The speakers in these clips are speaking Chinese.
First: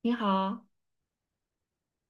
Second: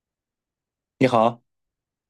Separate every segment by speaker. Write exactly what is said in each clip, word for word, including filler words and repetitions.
Speaker 1: 你好，
Speaker 2: 你好。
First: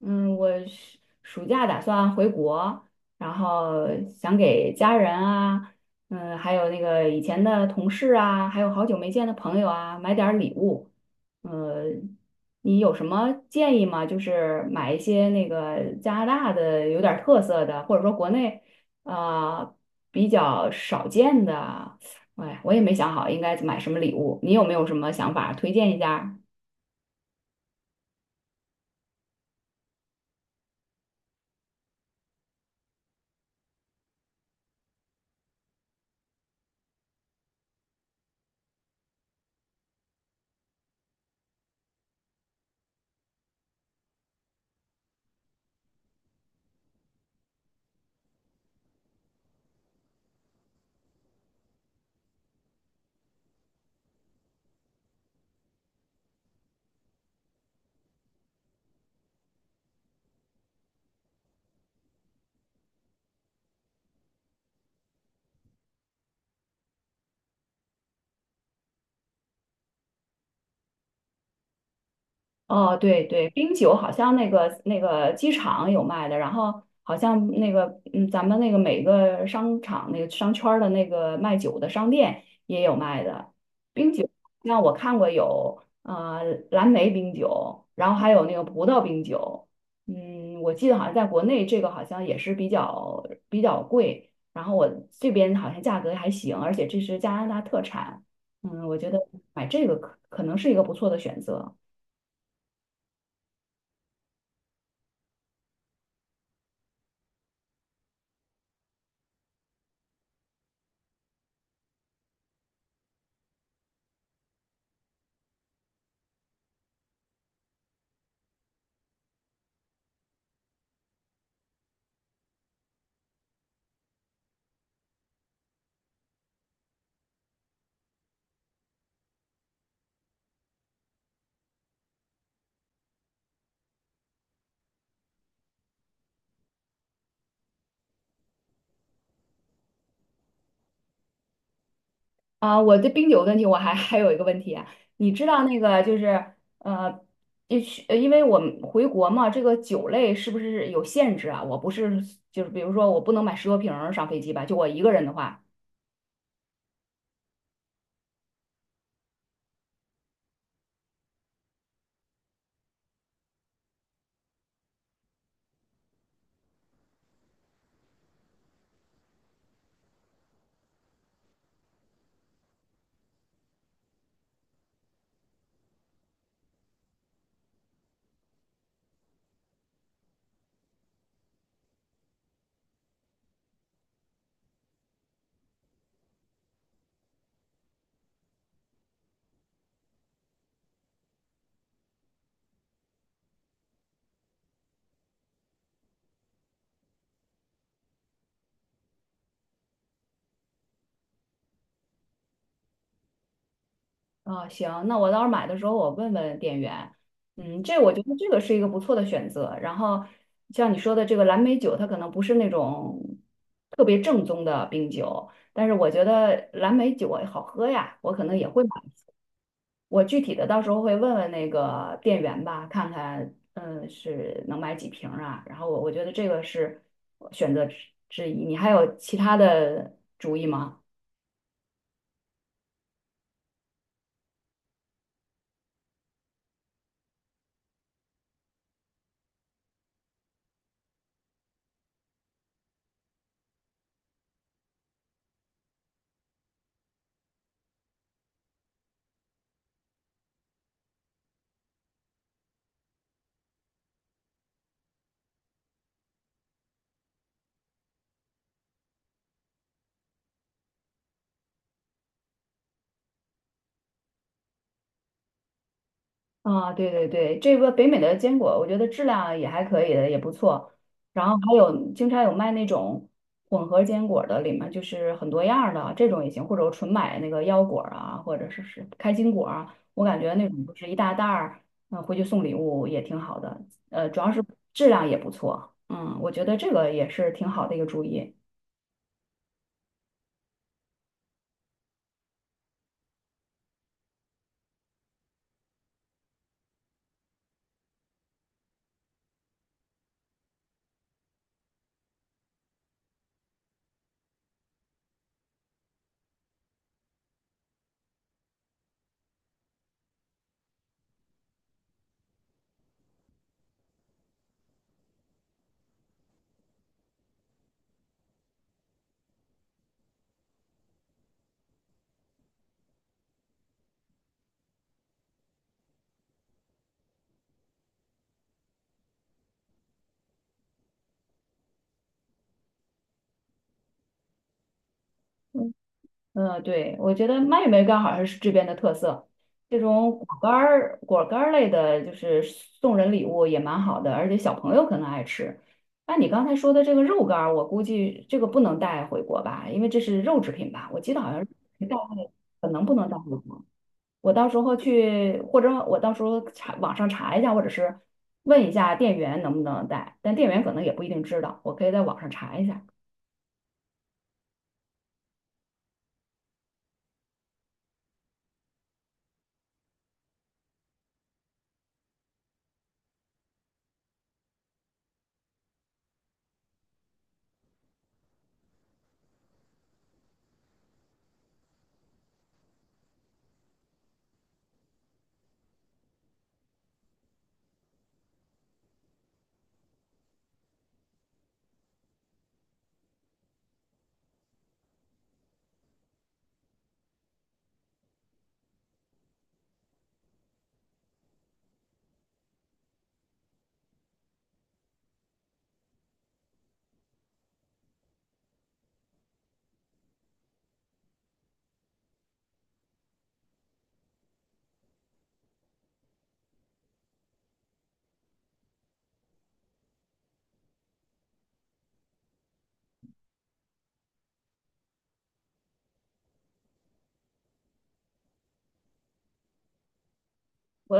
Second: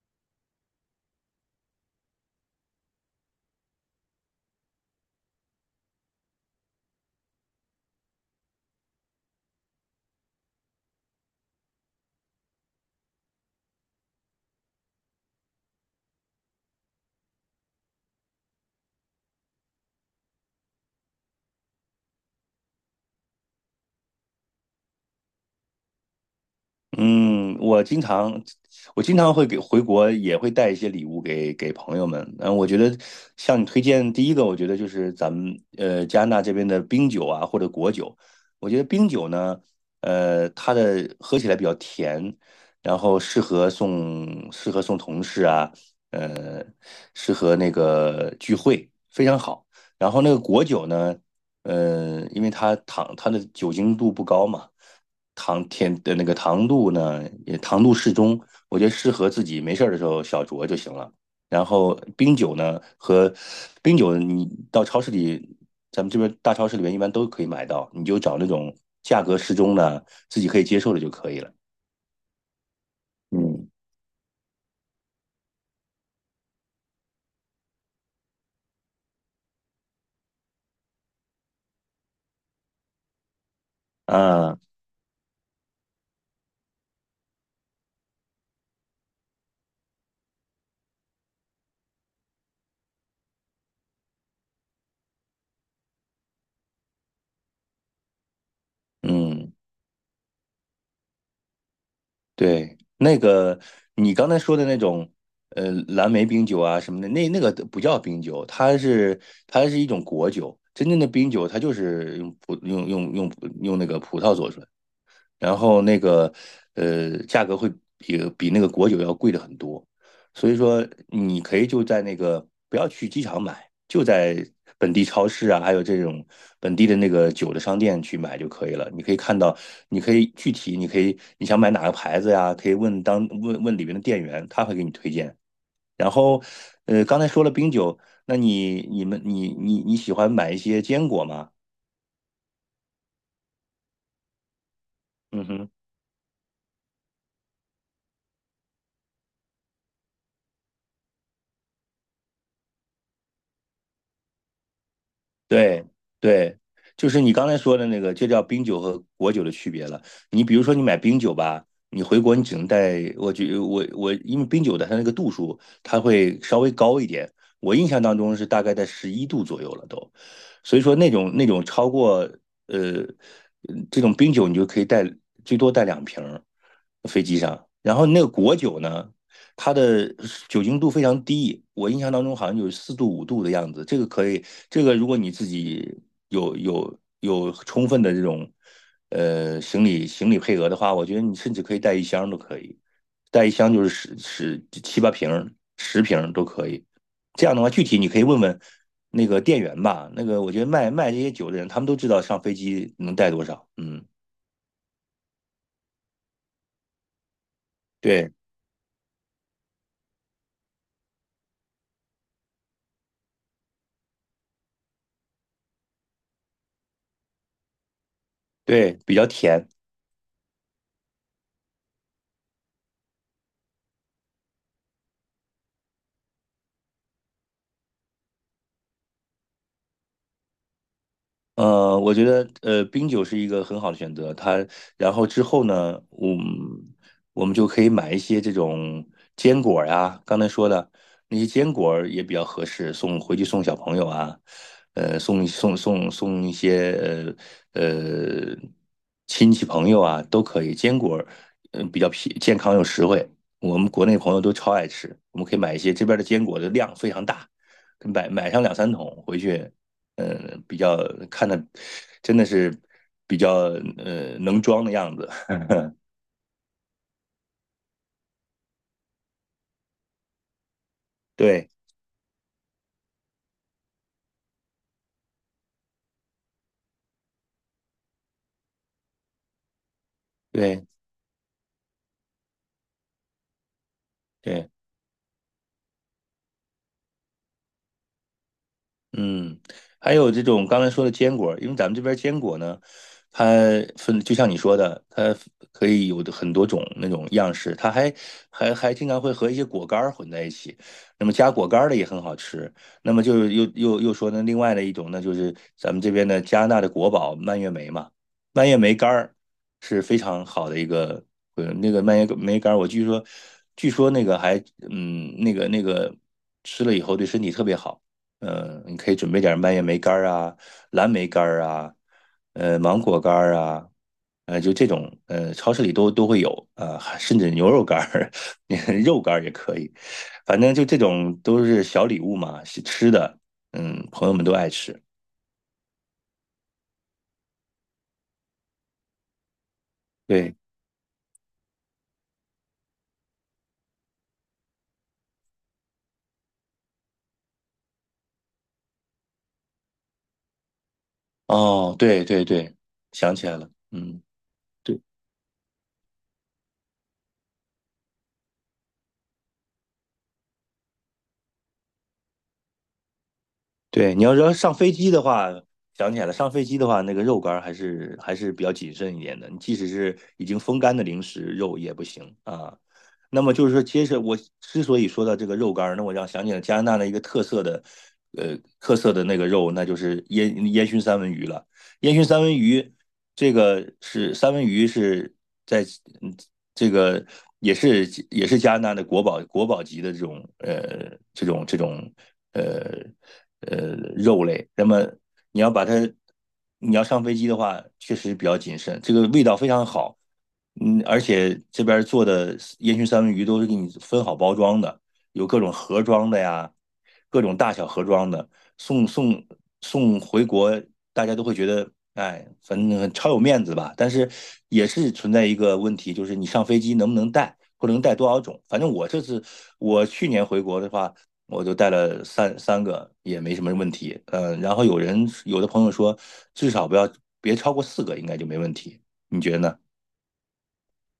Speaker 1: 嗯，我是暑假打算回国，然后想给家人啊，嗯，还有那个以前的同事啊，还有好久没见的朋友啊，买点儿礼物。呃，你有什么建议吗？就是买一些那个加拿大的有点儿特色的，或者说国内呃比较少见的。哎，我也没想好应该买什么礼物，你有没有什么想法？推荐一下。
Speaker 2: 嗯，我经常我经常会给回国，也会带一些礼物给给朋友们。嗯，我觉得向你推荐第一个，我觉得就是咱们呃加拿大这边的冰酒啊，或者果酒。我觉得冰酒呢，呃，它的喝起来比较甜，然后适合送适合送同事啊，呃，适合那个聚会，非常好。然后那个果酒呢，呃，因为它糖它的酒精度不高嘛。糖甜的那个糖度呢，也糖度适中，我觉得适合自己没事儿的时候小酌就行了。然后冰酒呢，和冰酒你到超市里，咱们这边大超市里面一般都可以买到，你就找那种价格适中的，自己可以接受的就可以了。
Speaker 1: 哦，对对，
Speaker 2: 嗯
Speaker 1: 冰酒好像那个那个机场有卖的，然后好像那个嗯，咱们那个每个商场那个商圈儿的那个卖酒的商店也有卖的冰酒，
Speaker 2: 啊，
Speaker 1: 像我看过有呃蓝莓冰酒，然后还有那个葡萄冰酒，嗯，我记得好像在国内这个好像也是比较比较贵，然后我这边好像价格还行，而且这是加拿大特产，嗯，我觉得
Speaker 2: 嗯。
Speaker 1: 买这个可可能是一个不错的选择。
Speaker 2: 对，那个你刚才说的那种，呃，蓝莓冰酒啊什么的，那那个不叫冰酒，它是它是一种果酒。真正的冰酒，它就是用葡用用用用那个葡萄做出来。然后那个呃价格会比比那个果酒要贵的很多，所以说你可以就在那个不要去机场买，就在本地超市啊，还有这种本地的那个酒的商店去买就可以了。你可以看到，你可以具体，你可以你想买哪个牌子呀，可以问当问问里面的店员，他会给你推荐。然后呃刚才说了冰酒，那你你们你你你喜欢买一些坚果吗？
Speaker 1: 啊，我的冰酒的问题，我还还有一个问题啊，你
Speaker 2: 嗯
Speaker 1: 知道
Speaker 2: 哼。
Speaker 1: 那个就是呃，也许呃因为我们回国嘛，这个酒类是不是有限制啊？我不是就是比如说我不能买十多瓶儿上飞机吧？就我一个人的话，
Speaker 2: 对对，就是你刚才说的那个，就叫冰酒和果酒的区别了。你比如说，你买冰酒吧，你回国你只能带，我觉我我，因为冰酒的它那个度数，它会稍微高一点。我印象当中是大概在十一度左右了都，所以说那种那种超过呃这种冰酒，你就可以带最多带两瓶儿飞机上。然后那个果酒呢，它的酒精度非常低，我印象当中好像有四度五度的样子。这个可以，这个如果你自己有有有充分的这种呃行李行李配额的话，我觉得你甚至可以带一箱都可以，带一箱就是十十七八瓶十瓶都可以。这样的话，具体你可以问问那个店员吧。那个我觉得卖卖这些酒的人，他们都知道上飞机能带多少。嗯，
Speaker 1: 啊，行，那我到时候买的时候我问问店员，嗯，这我觉
Speaker 2: 对
Speaker 1: 得这个是一个不错的选择。然后像你说的这个蓝莓酒，它可能不是那种特别正宗的冰酒，但是我觉得蓝莓酒好喝呀，我可能也会买。
Speaker 2: 对，比较甜。
Speaker 1: 我具体的到时候会问问那个店员吧，看看嗯是能买几瓶儿啊。然后我我觉得这个是选择之之一，你还有其他的主意吗？
Speaker 2: 呃，我觉得呃，冰酒是一个很好的选择。它，然后之后呢，我们我们就可以买一些这种坚果儿呀，刚才说的那些坚果儿也比较合适，送回去送小朋友啊，呃，送送送送一些呃呃亲戚朋友啊都可以。坚果儿，嗯、比较便健康又实惠，我们国内朋友都超爱吃。我们可以买一些这边儿的坚果的量非常大，买买上两三桶回去。呃，比较看的真的是比较呃能装的样子。
Speaker 1: 啊，对对对，这个北美的坚果，我觉得质量也还可以的，也不错。然后
Speaker 2: 对
Speaker 1: 还有经常有卖那种混合坚果的，里面就是很多样儿的，这种也行，或者我纯买那个腰果儿啊，或者是是开心果啊，我感觉那
Speaker 2: 对
Speaker 1: 种就是一大袋儿，嗯、回去送礼物也挺好的。呃，主要是
Speaker 2: 对。
Speaker 1: 质量也不错，嗯，我觉得这个也是挺好的一个主意。
Speaker 2: 嗯，还有这种刚才说的坚果，因为咱们这边坚果呢，它分就像你说的，它可以有的很多种那种样式，它还还还经常会和一些果干儿混在一起，那么加果干儿的也很好吃。那么就是又又又说呢，另外的一种呢，就是咱们这边的加拿大的国宝蔓越莓嘛，蔓越莓干儿是非常好的一个，呃，那个蔓越莓干儿，我据说据说那个还嗯那个那个吃了以后对身体特别好。嗯，你可以准备点蔓越莓干儿啊、蓝莓干儿啊、呃芒果干儿啊，呃就这种，呃超市里都都会有啊、还甚至牛肉干儿、肉干儿也可以，反正就这种都是小礼物嘛，是吃的，嗯，朋友们都爱吃。
Speaker 1: 嗯嗯，对，我觉得蔓越莓干好像是这边的特色。这种果
Speaker 2: 对，
Speaker 1: 干儿、果干儿类的，就是送人礼物也蛮好的，而且小朋友可能爱吃。那你刚才说的这个肉干儿，我估计这个不能带回国吧，因为这是肉制品吧？我记得好像是
Speaker 2: 哦，
Speaker 1: 带
Speaker 2: 对对
Speaker 1: 回
Speaker 2: 对，
Speaker 1: 可能不能
Speaker 2: 想
Speaker 1: 带
Speaker 2: 起
Speaker 1: 回
Speaker 2: 来了，
Speaker 1: 国。
Speaker 2: 嗯，
Speaker 1: 我到时候
Speaker 2: 对，
Speaker 1: 去，或者我到时候查网上查一下，或者是问一下店员能不能带，但店员可能也不一定知道，我可以在网上查一下。
Speaker 2: 对，你要说上飞机的话，想起来了，上飞机的话，那个肉干儿还是还是比较谨慎一点的。你即使是已经风干的零食，肉也不行啊。那么就是说，其实我之所以说到这个肉干儿，那我让想起了加拿大的一个特色的，呃，特色的那个肉，那就是烟烟熏三文鱼了。烟熏三文鱼，这个是三文鱼是在嗯这个也是也是加拿大的国宝国宝级的这种呃这种这种呃。呃肉类。那么你要把它，你要上飞机的话，确实比较谨慎。这个味道非常好，嗯，而且这边做的烟熏三文鱼都是给你分好包装的，有各种盒装的呀，各种大小盒装的，送送送回国，大家都会觉得。哎，反正超有面子吧，但是也是存在一个问题，就是你上飞机能不能带，或者能带多少种。反正我这次我去年回国的话，我就带了三三个，也没什么问题。嗯，然后有人有的朋友说，至少不要别超过四个，应该就没问题。你觉得呢？
Speaker 1: 我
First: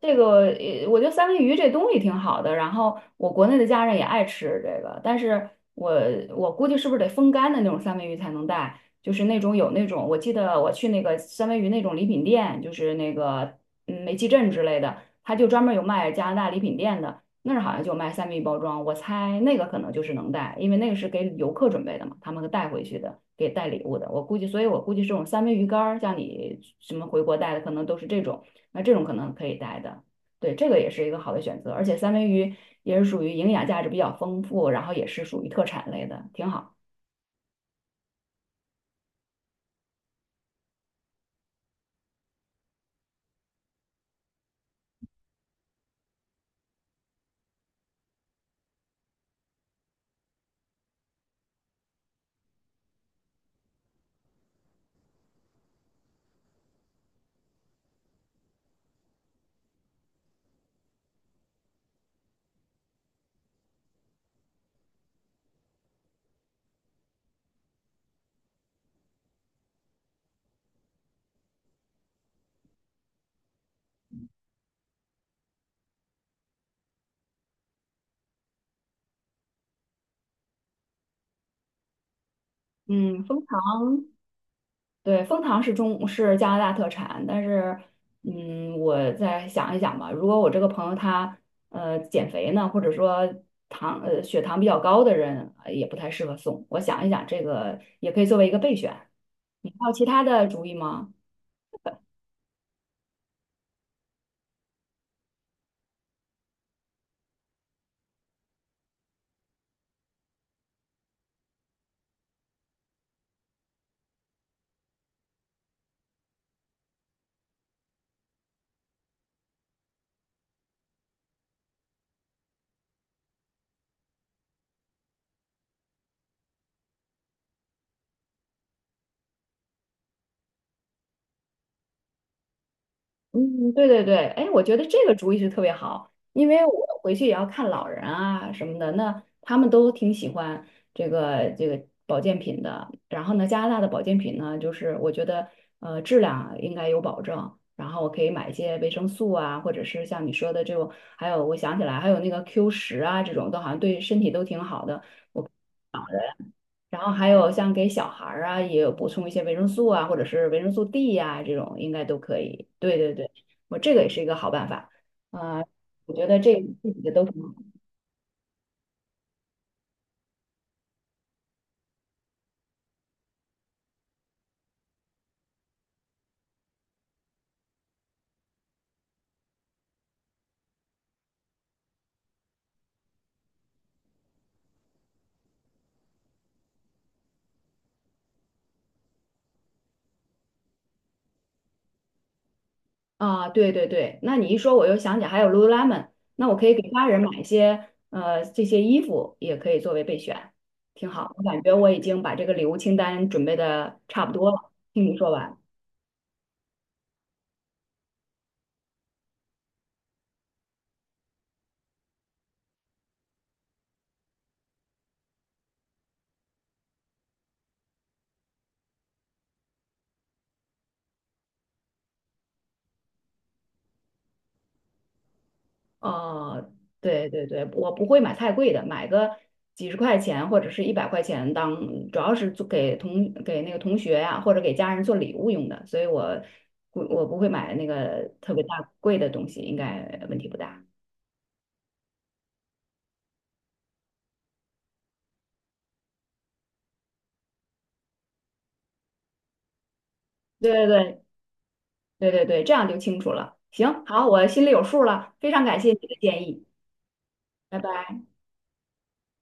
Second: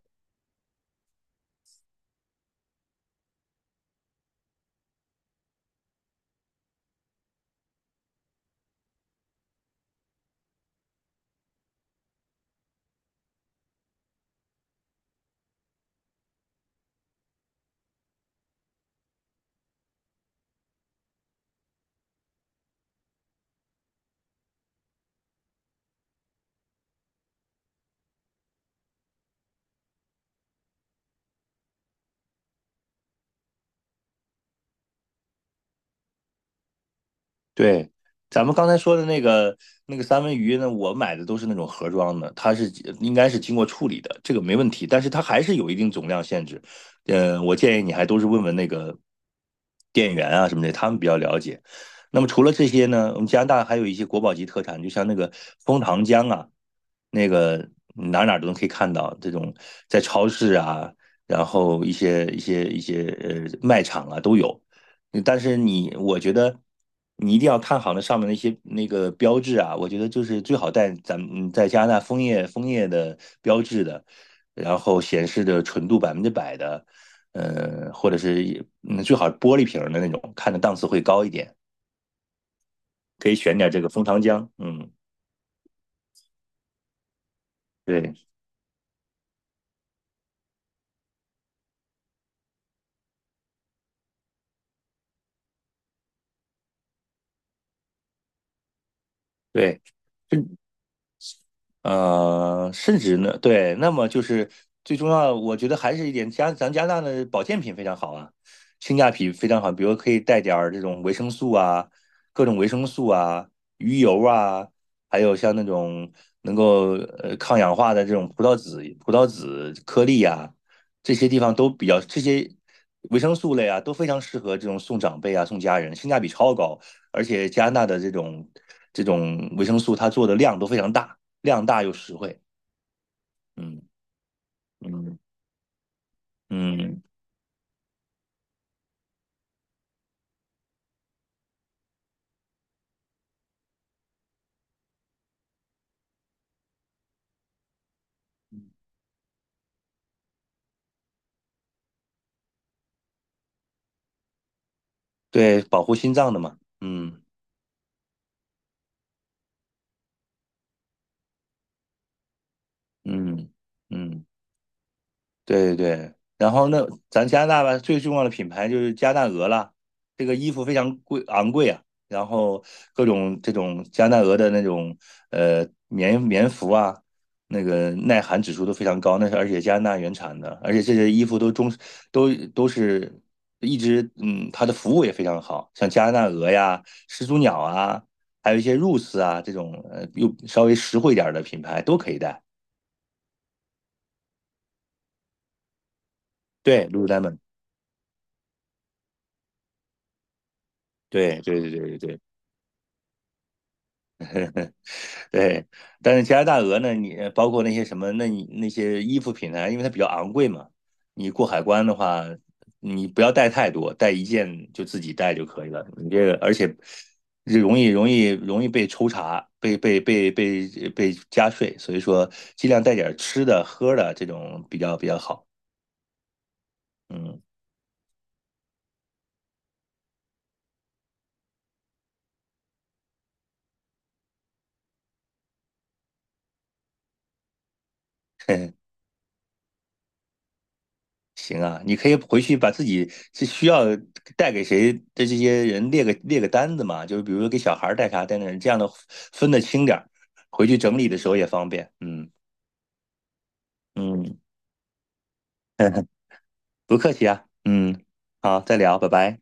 Speaker 1: 这个，呃我觉得三文鱼这东西挺好的，然后我国内的家人也爱吃这个，但是我我估计是不是得风干的那种三文鱼才能带，就是那种有那种，我记得我去那个三文鱼那种礼品店，就是那个嗯煤气镇之类的，他就专门有卖加拿大礼品店的，那儿好像就卖三文鱼包装，我猜那个可能就是能带，因为那个是给游客准备的嘛，他们带回去的，给带礼物的，我估计，所以我估计这种三文鱼干儿，像你什么回国带的，可能都是这种。那这种可能可以带的。对，这个也是一个好的选择，而且三文鱼也是属于营养价值比较丰富，然后也是属于特产类的，挺好。
Speaker 2: 对，咱们刚才说的那个那个三文鱼呢，我买的都是那种盒装的，它是应该是经过处理的，这个没问题，但是它还是有一定总量限制。嗯，我建议你还都是问问那个店员啊什么的，他们比较了解。那么除了这些呢，我们加拿大还有一些国宝级特产，就像那个枫糖浆啊，那个哪哪都能可以看到，这种在超市啊，然后一些一些一些呃卖场啊都有。但是你，我觉得你一定要看好那上面那些那个标志啊，我觉得就是最好带咱们嗯在加拿大枫叶枫叶的标志的，然后显示的纯度百分之百的，呃，或者是嗯最好是玻璃瓶儿的那种，看着档次会高一点。
Speaker 1: 嗯，
Speaker 2: 可以
Speaker 1: 蜂
Speaker 2: 选点这个
Speaker 1: 糖，
Speaker 2: 蜂糖浆，嗯，
Speaker 1: 对，蜂糖是中是加拿大特产，但是
Speaker 2: 对
Speaker 1: 嗯，我再想一想吧。如果我这个朋友他呃减肥呢，或者说糖呃血糖比较高的人，呃也不太适合送。我想一想，这个也可以作为一个备选。你
Speaker 2: 对，
Speaker 1: 还有其他
Speaker 2: 这
Speaker 1: 的主意吗？
Speaker 2: 呃，甚至呢，对，那么就是最重要的，我觉得还是一点加咱加拿大的保健品非常好啊，性价比非常好，比如可以带点儿这种维生素啊，各种维生素啊，鱼油啊，还有像那种能够呃抗氧化的这种葡萄籽、葡萄籽颗粒啊，这些地方都比较这些维生素类啊，都非常适合这种送长辈啊、送家人，性价比超高，而且加拿大的这种这种维生素它做的量都非常大。量大又实惠。
Speaker 1: 嗯，
Speaker 2: 嗯
Speaker 1: 对对对，哎，我觉得这个
Speaker 2: 嗯
Speaker 1: 主意是特别好，因为我
Speaker 2: 嗯，
Speaker 1: 回去也要看老人啊什么的，那他们都挺喜欢这个这个保健品的。然后呢，加拿大的保健品呢，就是我觉得呃质量应该有保证，然后我可以买一些维生素啊，或者是像你说的这种，还有我想起来还有那个 Q 十啊这种，都好像对身体都挺好的。
Speaker 2: 对，保护心脏的嘛。
Speaker 1: 然后
Speaker 2: 嗯
Speaker 1: 还有像给小孩儿啊，也有补充一些维生素啊，或者是维生素 D 呀、这种应该都可以。对对对，
Speaker 2: 嗯
Speaker 1: 我这个也是
Speaker 2: 嗯。
Speaker 1: 一个好办法啊、
Speaker 2: 对对
Speaker 1: 我
Speaker 2: 对，
Speaker 1: 觉得
Speaker 2: 然
Speaker 1: 这
Speaker 2: 后那
Speaker 1: 这几个都
Speaker 2: 咱加
Speaker 1: 挺
Speaker 2: 拿
Speaker 1: 好
Speaker 2: 大吧，最重要的品牌就是加拿大鹅啦，这个衣服非常贵昂贵啊，然后各种这种加拿大鹅的那种呃棉棉服啊，那个耐寒指数都非常高，那是而且加拿大原产的，而且这些衣服都中都都是一直嗯，它的服务也非常好，像加拿大鹅呀、始祖鸟啊，还有一些 Roots 啊这种呃又稍微实惠一点儿的品牌都可以带。
Speaker 1: 啊。对对对，那你一说我又想起还有 Lululemon，那我可以给
Speaker 2: 对
Speaker 1: 家人买
Speaker 2: ，Lululemon，
Speaker 1: 一些呃这些衣服，也可以作为备选，挺好。
Speaker 2: 对
Speaker 1: 我
Speaker 2: 对
Speaker 1: 感
Speaker 2: 对
Speaker 1: 觉
Speaker 2: 对
Speaker 1: 我
Speaker 2: 对
Speaker 1: 已
Speaker 2: 对。
Speaker 1: 经把这个礼物清单准备的差不多了，听你说完。
Speaker 2: 对，但是加拿大鹅呢，你包括那些什么，那你那些衣服品牌，因为它比较昂贵嘛，你过海关的话，你不要带太多，带一件就自己带就可以了。你这个，而且容易容易容易被抽查，被被被被被加税，所以说尽量带点吃的喝的这种比较比较好。
Speaker 1: 哦，对
Speaker 2: 嗯，
Speaker 1: 对对，我不会买太贵的，买个几十块钱或者是一百块钱当，主要是做给同给那个同学呀、或者给家人做礼物用的，所以我不我不会买那个特别大 贵的东西，应该问题不大。
Speaker 2: 行啊，你可以回去把自己是需要带给谁的这些人列个列个单子嘛，就是比如说给小孩儿带啥带那，这样的分得清点儿，回去
Speaker 1: 对对
Speaker 2: 整理的
Speaker 1: 对
Speaker 2: 时候也方便。嗯
Speaker 1: 对对对，这样就清楚了。行，好，
Speaker 2: 嗯，
Speaker 1: 我心里有数了，非常感谢你 的建议，
Speaker 2: 不客气啊。
Speaker 1: 拜
Speaker 2: 嗯，
Speaker 1: 拜。
Speaker 2: 好，再聊，拜拜。